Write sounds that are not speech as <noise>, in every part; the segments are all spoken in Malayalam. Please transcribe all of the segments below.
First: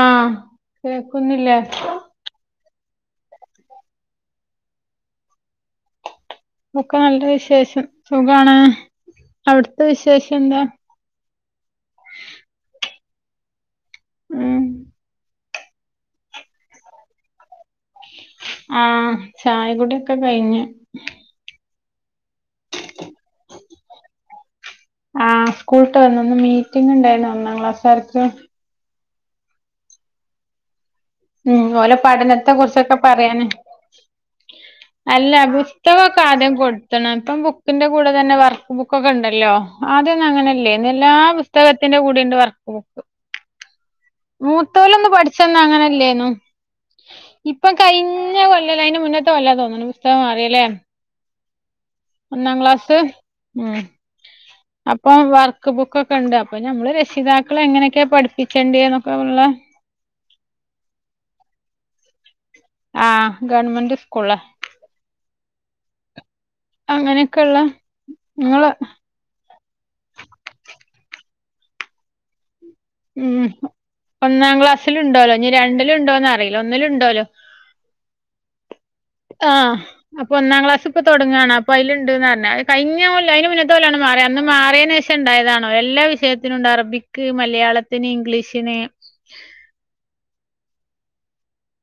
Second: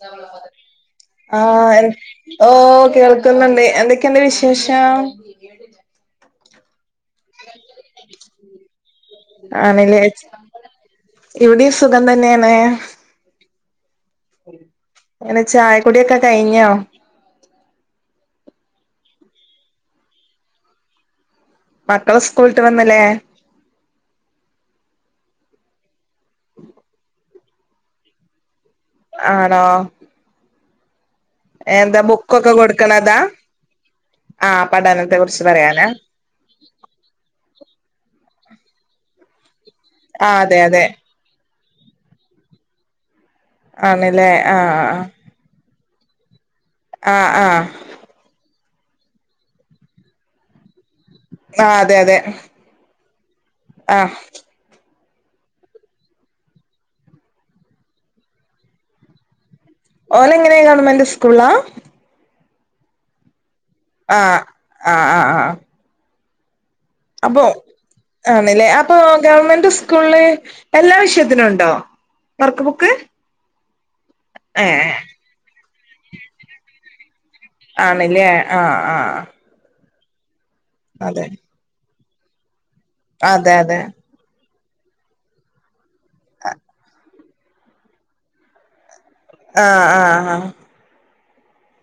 ആഹ് കേക്കുന്നില്ലേ ആഹ് ഓ കേൾക്കുന്നുണ്ട് എന്തൊക്കെയണ്ട് വിശേഷം ഒക്കെ നല്ല വിശേഷം സുഖമാണ് അവിടുത്തെ വിശേഷം എന്താ എവിടെ സുഖം ഉം തന്നെയാണ് ചായക്കൊടിയൊക്കെ കഴിഞ്ഞോ ആഹ ചായകുടിയൊക്കെ കഴിഞ മക്കളെ സ്കൂളിട്ട് വന്നല്ലേ ആഹ് സ്കൂളിട്ട് വന്ന് മീറ്റിംഗ ഉണ്ടായിന്ന് ഒന്നാം ക്ലാസ്സാർക്ക് ആണോ ഉം ഓലെ എന്താ ബുക്കൊക്കെ പഠനത്തെ കുറിച്ചൊക്കെ കൊടുക്കണതാ പറയാന് ആഹ് പഠനത്തെ അല്ല കുറിച്ച് പറയാനാ പുസ്തക ആദ്യം കൊടുത്തണം ഇപ്പം ബുക്കിന്റെ കൂടെ തന്നെ വർക്ക് ബുക്കൊക്കെ ഉണ്ടല്ലോ അതൊന്നും ആഹ് അതെ അങ്ങനെയല്ലേ അതെ എല്ലാ പുസ്തകത്തിന്റെ കൂടെണ്ട് വർക്ക് ബുക്ക് ആണല്ലേ ആഹ് മൂത്തോലൊന്ന് പഠിച്ചന്ന അങ്ങനല്ലായിര് ന്ന് ആഹ് ആഹ് ഇപ്പം കഴിഞ്ഞ കൊല്ലല്ല അതിന്റെ മുന്നത്തെ കൊല്ലാ തോന്നുന്നു പുസ്തകം മാറിയല്ലേ ആ അതെ അതെ ഒന്നാം ക്ലാസ് ഉം ആഹ് അപ്പൊ വർക്ക് ബുക്ക ഒക്കെ ഉണ്ട് അപ്പൊ നമ്മള് രക്ഷിതാക്കൾ എങ്ങനെയൊക്കെയ പഠിപ്പിച്ചണ്ട എന്നൊക്കെ ഉള്ള ഓല എങ്ങനെയാ ഗവൺമെന്റ് സ്കൂളാ ആഹ് ഗവൺമെന്റ് ആഹ സ്കൂളാ ആഹ ആഹ ആഹ അപ്പോ അങ്ങനെയൊക്കെയുള്ള ആണല്ലേ നിങ്ങള് അപ്പൊ ഗവൺമെന്റ് സ്കൂളിൽ എല്ലാ വിഷയത്തിനും ഉണ്ടോ വർക്ക് ബുക്ക് ഉം ഒന്നാം ഏ ക്ലാസ്സിലുണ്ടല്ലോ രണ്ടില ഉണ്ടോന്ന് അറിയില്ല ഒന്നിലുംണ്ടോല്ലോ ആണല്ലേ ആഹ് ആഹ് ആഹ് അപ്പൊ ഒന്നാം ക്ലാസ് ഇപ്പ അതെ തുടങ്ങുകയാണ് അപ്പ അലുണ്ട്ന്ന് പറഞ്ഞ കഴിഞ്ഞ പോലെ അയ്ന് അതെ മുന്നത്തെ അതെ കൊല്ലാണ് മാറ ന്ന് മാറിയന് ശേഷം ഉണ്ടായതാണോ എല്ലാ വിഷയത്തിനും ഉണ്ട് അറബിക് മലയാളത്തിന് ഇംഗ്ലീഷിന് ആഹ് ആഹ് ആഹ്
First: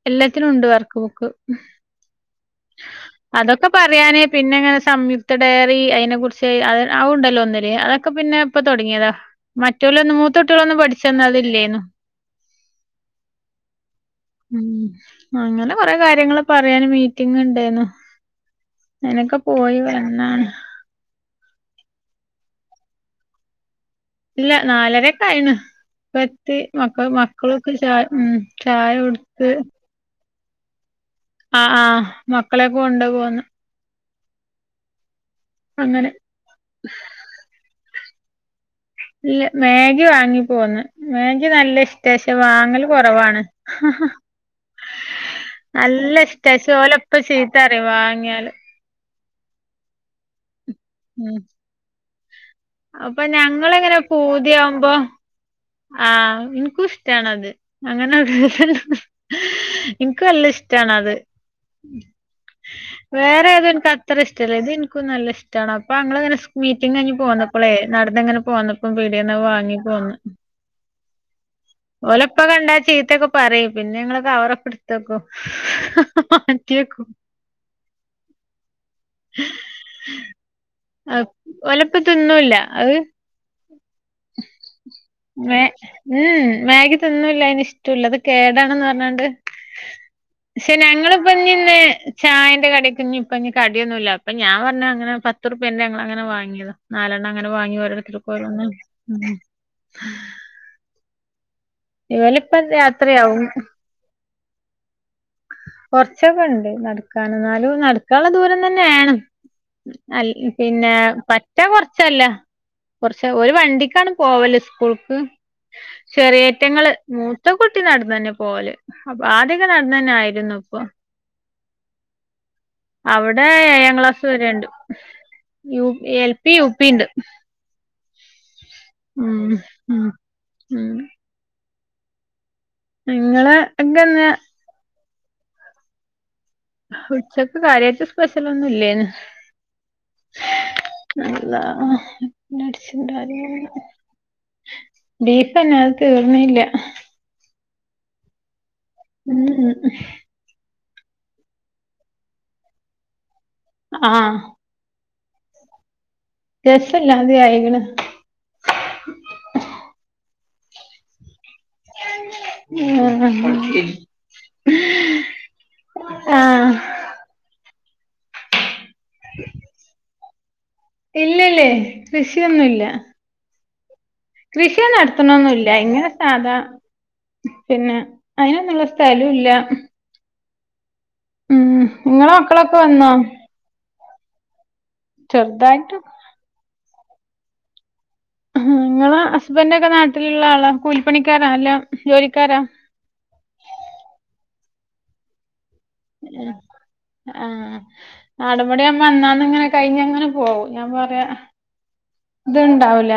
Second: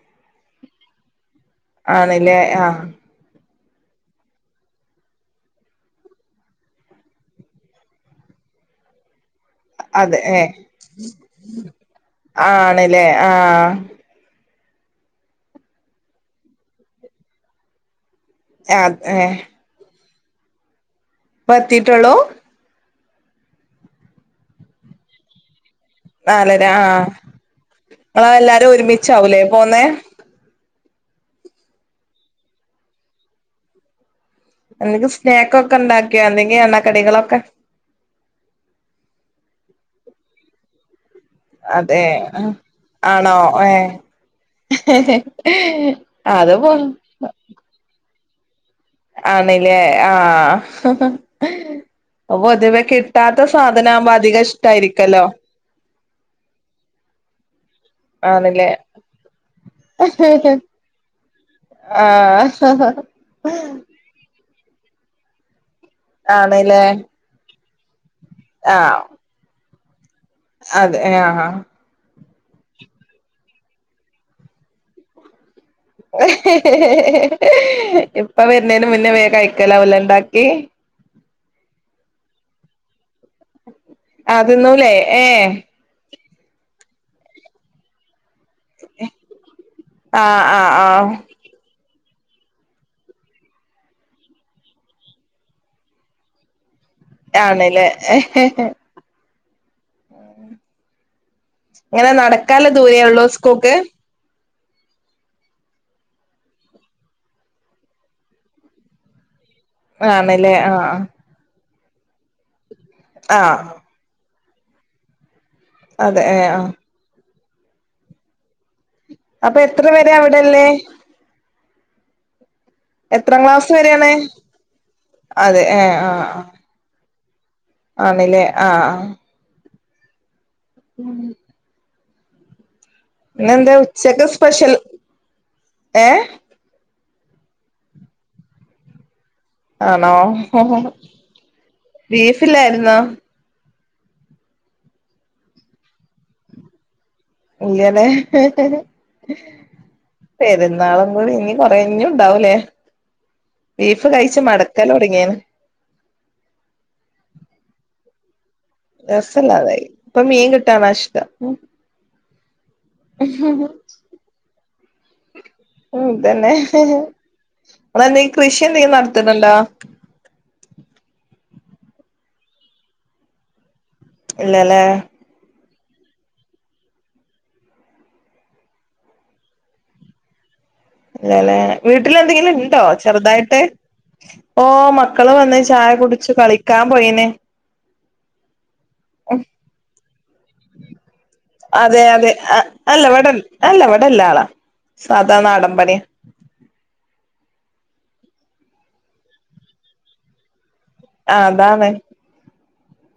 എല്ലാത്തിനും ഉണ്ട് വർക്ക് ബുക്ക് ആണല്ലേ ആഹ അതൊക്കെ പറയാന് പിന്നെങ്ങനെ സംയുക്ത ഡയറി അതിനെ കുുറിച്ച് ആ ഉണ്ടല്ലോ ഒന്നിൽ അതൊക്കെ പിന്നെ പ്പ തൊടങ്ങിയതാ മറ്റുള്ള ഒന്ന് അതെ ഏ മൂത്തൊട്ടികൊന്നും പഠിച്ച തന്ന അതില്ലേന്നു ആണല്ലേ ആഹ് ഉം അങ്ങനെ കൊറെ കാര്യങ്ങള് പറയാന് മീറ്റിംഗ ഉണ്ടായിന്ന് അത് ഏ അയ്നൊക്കെ പോയി വന്നാണ് പ്പ ത്തിട്ടുള്ളൂ ഇല്ല നാലരൊക്കെ ആയിണ് രത്തി നാലര മക്ക ആഹ് മക്കളൊക്കെ ചായ ഉ നിങ്ങള് എല്ലാരും ചായ ഒരുമിച്ചാവൂലേ കൊടുത്ത് പോന്നേ ആ ആ മക്കളെൊക്കെ കൊണ്ട് പോന്ന്. എന്തെങ്കിസ്നേക്ക് ഒക്കെ അങ്ങനെ ഉണ്ടാക്കിയോ? എന്തെങ്കിൽ എണ്ണക്കടികളൊക്കെ? ഇല്ല മാഗി വാങ്ങിപ്പോന്ന് മേഗി അതെ നല്ലഷ്ട ക്ഷെ വാങ്ങല് ആണോ കൊറവാണ്. ഏ നല്ല ഇഷ്റ്റ അത് ക്ഷെ പോ ഓലപ്പ ചീത്തറിം വാങ്ങ്യാല്. ആണ്ലേ ആഹ് ഉം പൊതുവെ അപ്പൊ കിട്ടാത്ത ഞങ്ങളിങ്ങനെ സാധനാവുമ്പോ അധിക പൂതിയാവുമ്പോ ഇഷ്ടായിരിക്കല്ലോ. ആഹ് ഇൻക്കുഷ്ടാണത് അങ്ങനെ ആണില്ലേ ഇൻക്കും നല്ല ഇഷ്ട്ടാണത്. ആഹ് അത്ര ഇഷ്ട്ടല്ല ഇത് ഇൻക്കും നല്ല ഇഷ്ട്ടാണ അപ്പം അങ്ങള്ങ്ങനെ ആണ്ല്ലേ മീറ്റിംങ്ങയ്ഞ്ഞ് പോന്നപ്പളേ നടന്നങ്ങനെ പോന്നപ്പം ആഹ് പീടേന്ന് വാങ്ങി പോന്ന് അതെ എഹ് ആഹ് ഓലെപ്പ കണ്ടാ ചീത്തൊക്കെ പറയും പിന്നെ ഞങ്ങള് കവറൊക്കെട്ത്തക്കും. ഇപ്പ വര്ന്നേന് മുന്നേ വേം കഴിക്കലാവുലെണ്ടാക്കി. അഹ് ഓലപ്പതിന്നൂല്ല അഹ് അഹ് തിന്നൂലേ? ഏഹ് മെ ഉംഉം മേഗി തിന്നൂല്ല അയ്നിഷ് റ്റൂല്ല അത്കേടാണെന്ന് പർഞ്ഞാണ്ട് ആഹ് പക്ഷേ ആഹ് ആഹ് ഞങ്ങളിപ്പഞ്ഞിന്ന് ചായന്റെ കടിക്ക് ഇഞ്ഞ്പ്പഞ്ഞ് കടിയൊന്നുല്ല അപ്പൊ ഞാൻ പർഞ്ഞ് അങ്ങറെ പത്തുർപ്യന്റെ ഞങ്ങളങ്ങനെ വാങ്ങിതാ നാലെണ്ണം അങ്ങനെ വാങ്ങി ആണ്ല്ലേ ഓരോര്ത്തര്ക്കോരോന്ന് എങ്ങനെ ഇവലിപ്പ നടക്കാള്ള ദൂരെയൊള്ളൂ രാത്രിയാവും സ്കൂക്ക്? <inaudible> കൊർച്ചൊകെണ്ട് നടക്കാനും ന്നാലും നടക്കാള്ള ദൂരം തന്നേണ്. അൽ ആണ്ല്ലേ പിന്നെ ആഹ് പറ്റ് പറ്റ കൊർച്ചല്ല കൊർച്ച് ഓര് ആഹ് വണ്ടിക്കാണ് പോവല് സ്കൂൾക്ക്. അതെ ഏഹ് ആഹ് ചെറിയേറ്റങ്ങള് മൂത്തക്കുട്ടി നടന്നന്നെ പോവല്. അപ്പൊ ആദ്യൊക്കെ എത്ര വരെ നടന്നന്നായിരുന്നു അവിടെള്ളേ പ്പം എത്രാം അവിടെ ക്ലാസ് ഏഴാം വരെയാണ് ക്ലാസ് വരെണ്ട് അതെ ഏ യു എൽ പി, യുപി ണ്ട് ആണ് ലേ ആഹ് ആഹ് ഊം ഉം ഉം നിങ്ങള് പിന്നെന്താ ഉച്ചക്ക് എന്തന്ന് സ്പെഷ്യൽ? ഏഹ് ഉച്ചക്ക് കാര്യായ്ട്ട് സ്പെഷ്യലൊന്നും ഇല്ലേന്ന്. ആണോ അള്ളാ ബീഫില്ലായിരുന്നോ ബെല്ലട്ച്ചിണ്ടറീല ബീഫന്നെ അഹ് തീർന്നീല്യ. ഇല്ല്യ ലെ ഉം ഉം പെരുന്നാളും കൂടി ഇഞ്ഞ് കൊറേ ഇഞ്ഞുംണ്ടാവൂലേ ബീഫ് ആഹ് കഴിച്ച് മട് ക്കലൊട്ങ്ങീണ് രസല്ലാതെ ആയിഗ്ണ് രസല്ലാതായി ഇപ്പ മീൻ കിട്ടാനാഷ്ട്ടം ഉം <unintelligible> ഉം തന്നെ ആഹ് നിങ്ങളെന്തെങ്കി കൃഷി എന്തെങ്കിലും നട്ത്ത്ന്ന്ണ്ടോ? ഇല്ലല്ലേ കൃഷിയൊന്നുംല്ല ഇല്ലല്ലേ കൃഷിയന്നട് ത്ത്ണൊന്നുല്ല ഇങ്ങനെ സാധാ പിന്നെ അയ്നൊന്നുള്ള സ്ഥലൂല്ല ഇല്ലലേ ഉം വീട്ടില് നിങ്ങളെ എന്തെങ്കിലി മക്കളൊക്കെ ഇണ്ടോ വന്നോ ചെറ്തായിട്ട് ഓ മ ക്കള് വന്ന് ചായ ചെറുതായിട്ട് കുടിച്ച് കളിക്കാം പോയിണ് ഇങ്ങള ഹസ്ബന്റൊക്ക നാട്ടിൽള്ള ആളാ കൂലിപ്പണിക്കാരാ അല്ല അതെ അതെ അ ജോലിക്കാരാ അല്ല ഇവടൽ അല്ല ഇവടല്ലാളാ സാധാ നാടം പണ്യാ ആഹ് നാടം പണ്യാവുമ്പൊ അന്നാന്ന് ഇങ്ങനെ കഴിഞ്ഞങ്ങനെ പോവും ഞാ പർ ആ അതാണ് ഇത്ണ്ടാവു‌ല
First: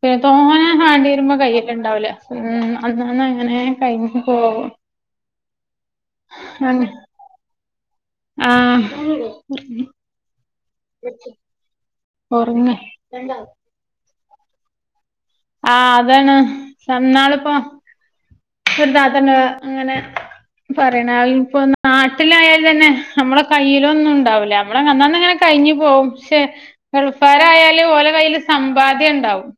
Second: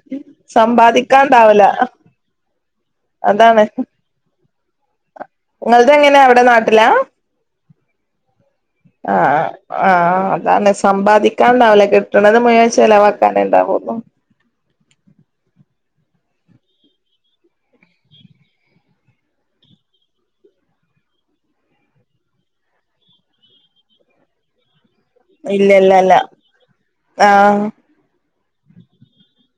പി തോനെ വാണ്ട്യരുമ്പ സമ്പാദിക്കാണ്ടാവൂല കയ്യില്ണ്ടാവൂല. ഉം അന്നാന്ന് അങ്ങനെ അതാണ് കൈഞ്ഞ് പോവും ഇങ്ങൾതെങ്ങനെ അവ്ട നാട്ടിലാ അങ്ങ് ആഹ്. ആഹ് ആ അതാണ്. സമ്പാദിക്കാണ്ടാവൂല കിട്ട്ണത് മുഴുവൻ ഒറങ്ങ ചെലവാക്കാനെ ഇണ്ടാവൊള്ളൂ. ആ അതാണ്. ഇന്നാള്പ്പൊ ഒരു താത്ത ഇന്നോട് ഇങ്ങനെ പറിണെ ആൾ ഇപ്പൊ നാട്ടിലായാൽ തന്നെ നമ്മള കയ്യിലൊന്നും ഇണ്ടാവൂലാ. ഞമ്മള അന്നാന്നങ്ങനെ കയ്‌ഞ് പോവും. ഇല്ലല്ലല്ല പക്ഷെ ആ ഗൾഫാരായാല് ഓലെ കയ്യില് സമ്പാദ്യം ഇണ്ടാവും.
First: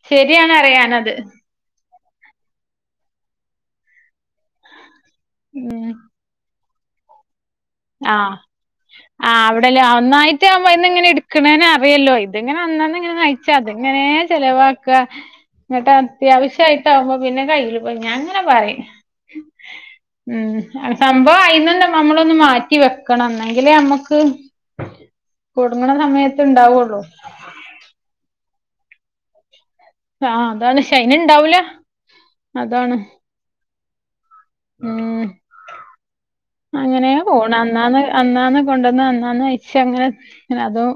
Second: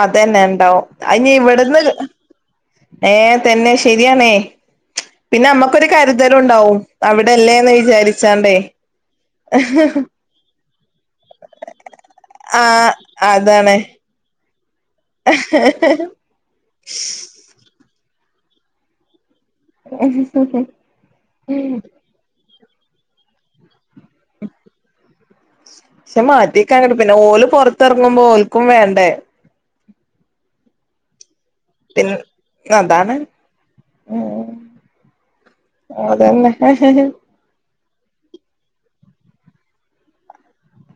അതന്നെ ഇണ്ടാവും. അറിയാനത് അയിഞ് ഇവട്ന്ന് ഏ തന്നെ ശര്യാണെ പിന്നെ അമ്മക്കൊരു ഉം കര് തലും ഇണ്ടാവും അവ്ടെല്ലേന്ന് വിചാരിച്ചാണ്ടേ. ആ അവ്ടല്ലേ ആ ഒന്നായിട്ട് ആവുമ്പ അയിന്ന് ഇങ്ങനെ ഇട്ക്ക്ണേന് അറിയല്ലോ ഇത് ഇങ്ങനെ ആഹ് അന്നാന്ന് ഇങ്ങനെ ച്ച അത് അതാണ് ഇങ്ങനെ ചെലവാ ക്ക ഇന്നട്ട് അത്യാവശ്യായിട്ടാവുമ്പോ പിന്നെ കയ്യില് പോ ഞാങ്ങനെ പറയും ഉം, സംഭവം അയിന്നന്നെ മമ്മളൊന്ന് മാ റ്റി വെക്കണം ഇന്നെങ്കിലെ അമ്മക്ക് പക്ഷെ മാറ്റിക്കാ ഇങ്ങ്ട് പിന്നെ ഓല് പൊർത്തെർങ്ങുമ്പോ ഓൽക്കും വേണ്ടേ ആ അതാണ്. അയിന് ഇണ്ടാവൂല. പിൻ അതാണ്. ഉം. ഉം അതെന്നെ അങ്ങനെ പോണ് അന്നാന്ന് അന്നാന്ന് കൊണ്ടന്ന് അന്നാന്നയിച്ചങ്ങനെ പിന്നെ അതും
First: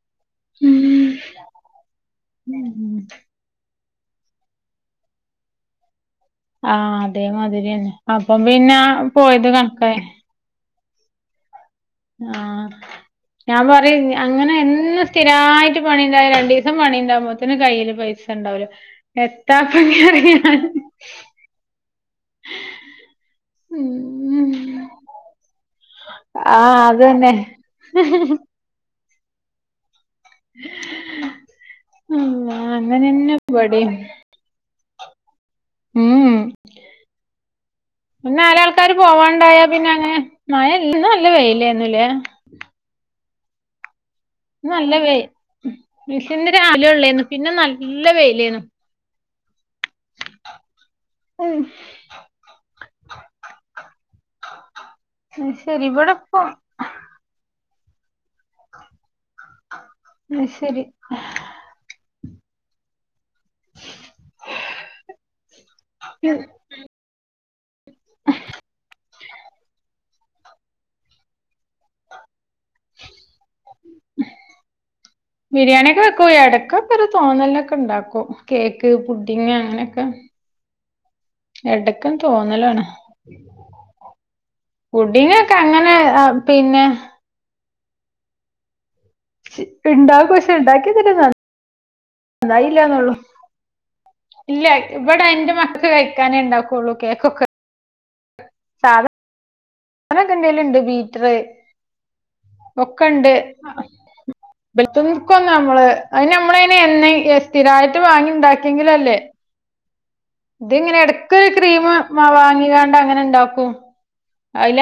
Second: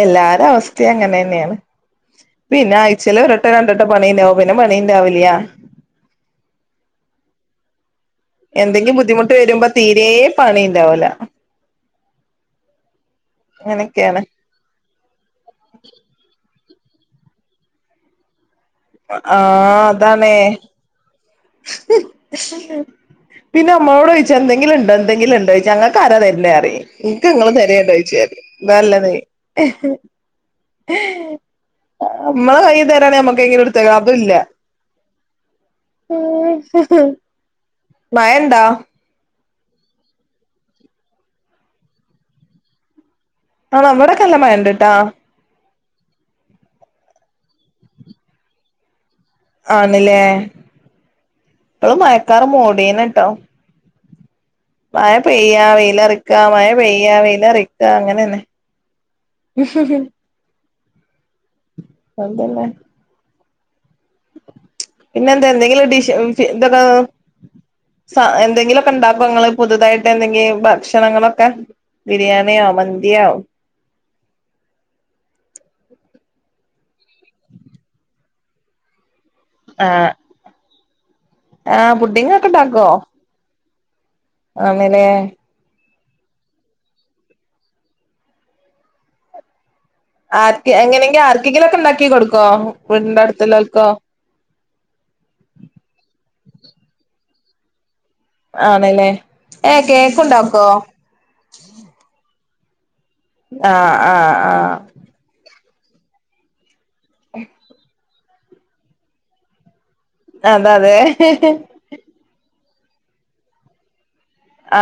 എല്ലാര അവസ്ഥി ഉം അങ്ങനെന്നേണ്. പിന്നെ ആഴ്ചേല് ഒരു വട്ടോ രണ്ടട്ടോ പണി ഇണ്ടാവും പിന്നെ പണി ഇണ്ടാവുല്യ ആ അതേമാതിരിയന്നെ. അപ്പം പിന്നെ പോയത് കൺക്കായി. പണി ഇണ്ടാവൂല. ആഹ് ഞാൻ പറയെ അങ്ങനെയൊക്കെയാണ് അങ്ങനെ എന്ന് സ്ഥിരായിട്ട് പണി ഇണ്ടായ രണ്ടീസം പണി ഇണ്ടാവുമ്പോത്ത്ന് കയ്യില് പൈസ ഇണ്ടാവൂല. എത്താപ്പ ആഹ് അതാണ് ഇങ്ങനായാല് പിന്നെ അമ്മളോടൊയ്ച്ചാ ഉം എന്തെങ്കില്ണ്ടോ എന്തങ്കിലുണ്ടോയ്ച്ചാ ഞങ്ങക്കാര ആഹ് തര്ന്നെറയും ഇൻക്ക് അതന്നെ ഇങ്ങള്‌ തരേണ്ടോയ്ച് ന്നാല്ലന്നെ അല്ല നമ്മളെ കയ്യില് തരാണെങ്കി അങ്ങനെന്നെ നമ്മക്കെങ്കിലും ഇവടിം ഇട്ത്തക്കാ. അതു ഇല്ല. ഉം ഈ നാലാൾക്കാര് പോവാണ്ടായ പിന്നെ അങ്ങനെ മഴ ഇല്ല ഇന്ന് നല്ല വെയിലേന്നു ലെ ആണോ ഇവടക്ക നല്ല മ ഇന്ന് നല്ല വെയി ഇന്ന് രാവിലൊള്ളേന്നു. പിന്നെ നല്ല വെയിലേന്നു. ആണ്ലെ ഉം ഇപ്പളും മയക്കാറ് മൂടീണ് ട്ടോ. <unintelligible> മയ അത് പെയ്യ ശരി വെയിലറിക്ക ഇവിടെപ്പോ മഴ പെയ്യ വെയിലറിക്ക അങ്ങനന്നെ അഹ്ശരി. എന്ത പിന്നെ? <inaudible> പിന്നെന്താ എന്തെങ്കിലും ഡിഷ് ഉം ഇതൊക്കെ സ എന്തെങ്കിലൊക്കെ ഇണ്ടാക്കോ ഇങ്ങള് പുതുതായിട്ട്? എന്തെങ്കി ഭക്ഷണങ്ങളൊക്കെ ബിരിയാണിയോ? മന്തിയോ? ബിരിയാണിയൊക്കെ വെക്കും എടക്കക്കൊരു തോന്നൽനൊക്കെ ഇണ്ടാക്കും. കേക്ക്, പുഡിങ്, ആ അങ്ങനെക്കെ. ആ എടക്കാണ്ട് പുഡിങ്ങൊക്കെ തോന്നലാണ്. ഇണ്ടാക്കോ ആണ്ല്ലേ പുഡിങ്ങൊക്കെ അങ്ങനെ ആഹ് പിന്നെ <inaudible> പക്ഷെ ആർക്ക് ഇണ്ടാക്കിയതില് എങ്ങനെങ്കി, ആർക്കെങ്കിലെക്കെ ഇണ്ടാക്കി കൊടുക്കോ? വീടിന്റെ അടുത്ത് ഇല്ലോല്ക്കോ? ഇല്ലൃ, ഇബടെ ഇന്റെ മക്കക്ക് കഴിക്കാനെ, ഇണ്ടാക്കൊള്ളൂ. കേക്ക് ഒക്കെ ആണ്ലെ, ഏഹേ കേക്കും ഇണ്ടാക്കോ? <unintelligible> ഒക്കെണ്ട് ആഹ് ആഹ് ആഹ് ഇബൽ <unintelligible> അയിന് നമ്മളയിന് എന്നെ സ്ഥിരായിട്ട് വാങ്ങി ഇണ്ടാക്കിയെങ്കില് അല്ലേ അതെ ഇത് അതെ ഇങ്ങനെ എടക്കൊര് ക്രീമ് ആഹ് വാങ്ങിങ്ങാണ്ട് അങ്ങനെ ഇണ്ടാക്കും.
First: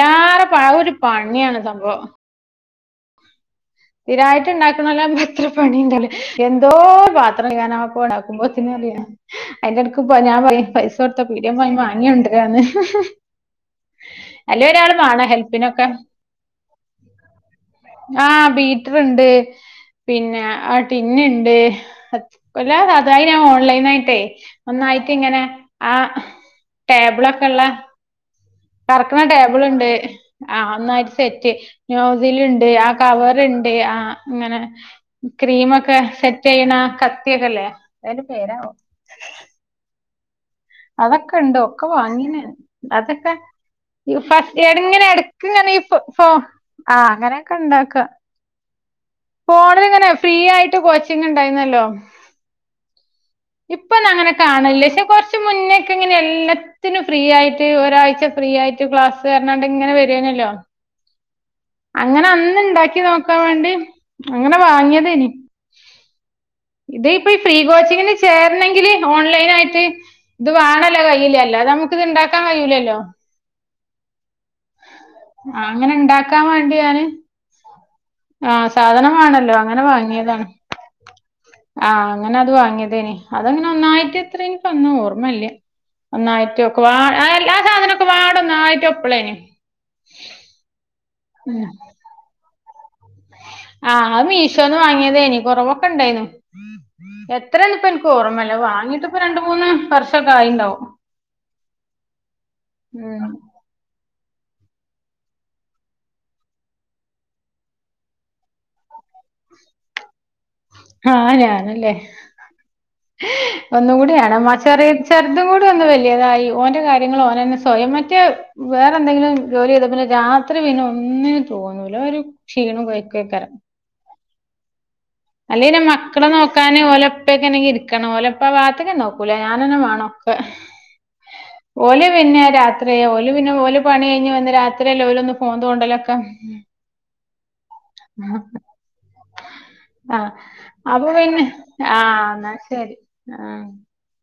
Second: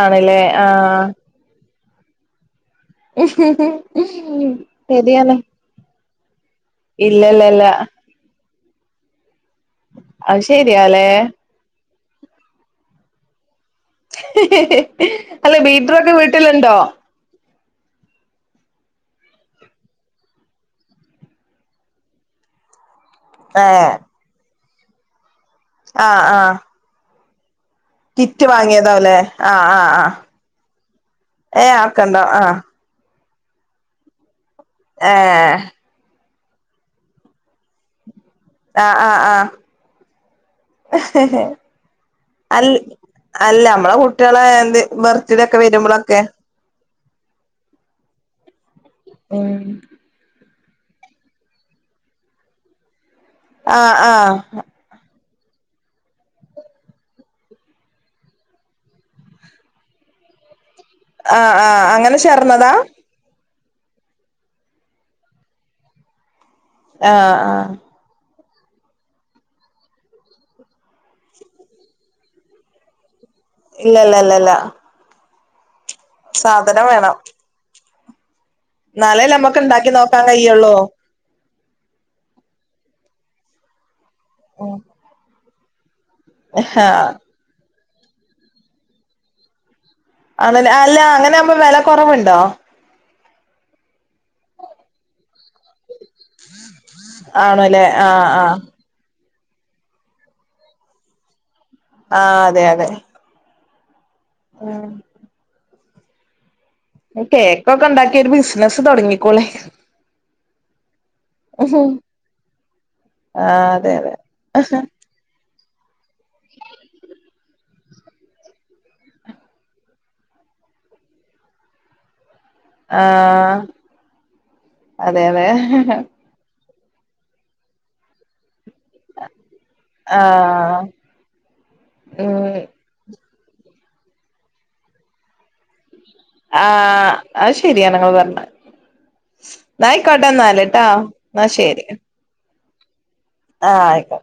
ആണ്ല്ലേ പണി, അതൊരു ആഹ് പണിയാണ് സംഭവം. സ്ഥിരായിട്ട് ഇണ്ടാക്ക്ണോലാവുമ്പം ശരിയാണ് അത്ര പണിയിണ്ടാവൂല. എന്തോ, പാത്രം ഇല്ലല്ലല്ല കഴ്കാന അതൊക്കെ പാടെ ആക്കുമ്പോത്തിന് അറിയൊ അയിലെട്ക്ക് പ ഞാൻ അത് പറിയും പേയി പൈസ ശരിയാല്ലേ കൊടുത്ത പീടിയെ പോയി വാങ്ങി കൊണ്ടരാന്ന്. അല്ല ബീറ്റർ ഒക്കെ വീട്ടിലുണ്ടോ? ആഹ്, ബീറ്ററ്ണ്ട് പിന്നെ ആ ടിന്ന്ണ്ട്. എല്ലാ സാധനും അത് ഞാൻ ഏഹ് ഓൺലൈനായിട്ടേ, ഒന്നായിട്ടിങ്ങനെ. ആഹ് ആഹ്. ടേബ്ള് ഒക്കള്ളെ. കിറ്റ് വാങ്ങിയ കറക്ക്ണ ടേബിള്ണ്ട്. ആഹ് ഒന്നായിറ്റ് സെറ്റ്. ഏഹ് ആക്കണ്ടോ ആഹ് നോസില്ണ്ട് ആ കവറ്ണ്ട് ആഹ് ഇങ്ങനെ, ഏഹ് ക്രീമൊക്കെ സെറ്റ് ചെയ്യ്ണ ആ കത്തിയെക്കെ ഇല്ലേ? എത്താ അയിൻ്റെ പേരാവോ ആഹ് ആഹ് ആഹ് അതൊക്കെണ്ട് ഒക്കെ വാങ്ങീണ് ഞാൻ അൽ അതൊക്കെ അല്ല നമ്മളെ കുട്ടികളെ ഫസ് എന്ത് ഇങ്ങനെ ബർത്ത്ഡേ ഒക്കെ എടക്ക്ങ്ങനെ. വരുമ്പോളൊക്കെ ഫോ ആഹ് അങ്ങനെക്കെ ഇണ്ടാക്ക ഉം ഫോണില്ങ്ങനെ ഫ്രീയായിട്ട് കോച്ചിങ് ഇണ്ടായിന്നല്ലോ ആഹ് ഇപ്പൊ ഞാൻ അങ്ങനെ ആഹ് കാണലില്ല. പക്ഷെ കൊർച്ച് മുന്നെക്കെ ഇങ്ങനെ, എല്ല ത്തിന്നും ഫ്രീ ആയിട്ട് ഒരാഴ്ച ഫ്രീ ആയിട്ട് ക്ലാസ് പറഞാണ്ട്ങ്ങനെ വെരുവേനല്ലോ? ആഹ് ആഹ് അങ്ങനെ ചേർന്നതാ. പഠിക്കാൻവേണ്ടി അങ്ങനെ വാങ്ങിയതേനി ഇത് ഇപ്പ ആഹ് ഈ ഫ്രീ ആഹ് കോച്ചിങ്ങിന് ചേരണങ്കില് ഓൺലൈനായിട്ട്. ഇത് വേണല്ലോ കയ്യില്. എല്ലാതെ നമ്മക്ക്ത് ഇണ്ടാക്കാൻ കയ്യൂലല്ലോ? ഇല്ല ല്ല ല്ല ല്ലാഹ് ആഹ് അങ്ങനെ ഇണ്ടാ സാധനം വേണം. ആഹ് എന്നാലേ സാധനംവാണല്ലോ നമ്മക്ക് അങ്ങനെ ഇണ്ടാക്കി നോക്കാൻ വാങ്ങിയതാണ്. കഴിയുള്ളൂ ആഹ് അങ്ങനെ അത് വാങ്ങിയതെയ്നി. അതങ്ങനെ ഒന്നായിട്ട് എത്രേ എൻക്ക് ഓർമ്മില്ലാ. ഒന്നായിട്ട് ആഹ് വെക്കുവാ എല്ലാ സാധനമൊക്കെ വാട നന്നായിട്ടും എപ്പളേന് അത് ലാ അല്ലാ അങ്ങനാകുമ്പോ ഉം വെല കെറവുണ്ടോ. ആഹ്, അത് മീഷോന്ന് വാങ്ങിയതേനി. കൊറവൊക്കെ ഒണ്ടായിനു എത്രേന്ന് ആണല്ലേ ഇപ്പൊ എൻക്ക് ആഹ് ഓർമില്ലാ ആഹ് വാങ്ങീട്ട് ഇപ്പൊ രണ്ട്, മൂന്ന്, വർഷൊക്കെ ആയിണ്ടാവും. ആഹ്, അതെ, അതെ. ഉം ആഹ്. കേക്കൊക്കെ ഉണ്ടാക്കി ഒരു ബിസിനസ്സ് തൊടങ്ങിക്കോളിം. ആഹ് ഞാനല്ലേ, അതെ ഒന്നും അതെ കൂടിവേണം ആ ചെറി ചെർദും കൂടി ഒന്ന് വലുതായി ഓന്റെ കാര്യങ്ങൾ ഓനന്നെ സ്വയം എന്നിട്ട് വേറെ എന്തെങ്കിലും ജോലി ചെയ്താ പിന്നെ. രാത്രി പിന്നെ, ഒന്നിനും തോന്നൂലോ ഒരു ക്ഷീണം ആഹ് <unintelligible> അതെ അതെ അല്ലെയ് പിന്നെ മക്കളെ നോക്കാന് ഓലപ്പൊക്കെ ഇരിക്കണം. ഓലപ്പാ ആ, ഭാഗത്തേക്കെ നോക്കൂല. ഞാനെന്നെ വാണം. ന്നൊക്കെ, ആഹ് ഓല് പിന്നെ ഉം രാ ഓല് പിന്നെ, ഓല് പണികഴിഞ്ഞ് വന്ന് രാത്രിയല്ലെ, ഓലൊന്ന് ഫോൺ തോണ്ടലൊക്കെ. ആഹ്, അയ് ശെരിയാണ് ഇങ്ങള് പറഞ്ഞെ എന്നാ ആയിക്കോട്ടെന്നാല്ട്ടോ എന്നാ ശെരി. ആഹ് എന്നാ ശെരി. ആഹ് ആയിക്കോട്ടേ.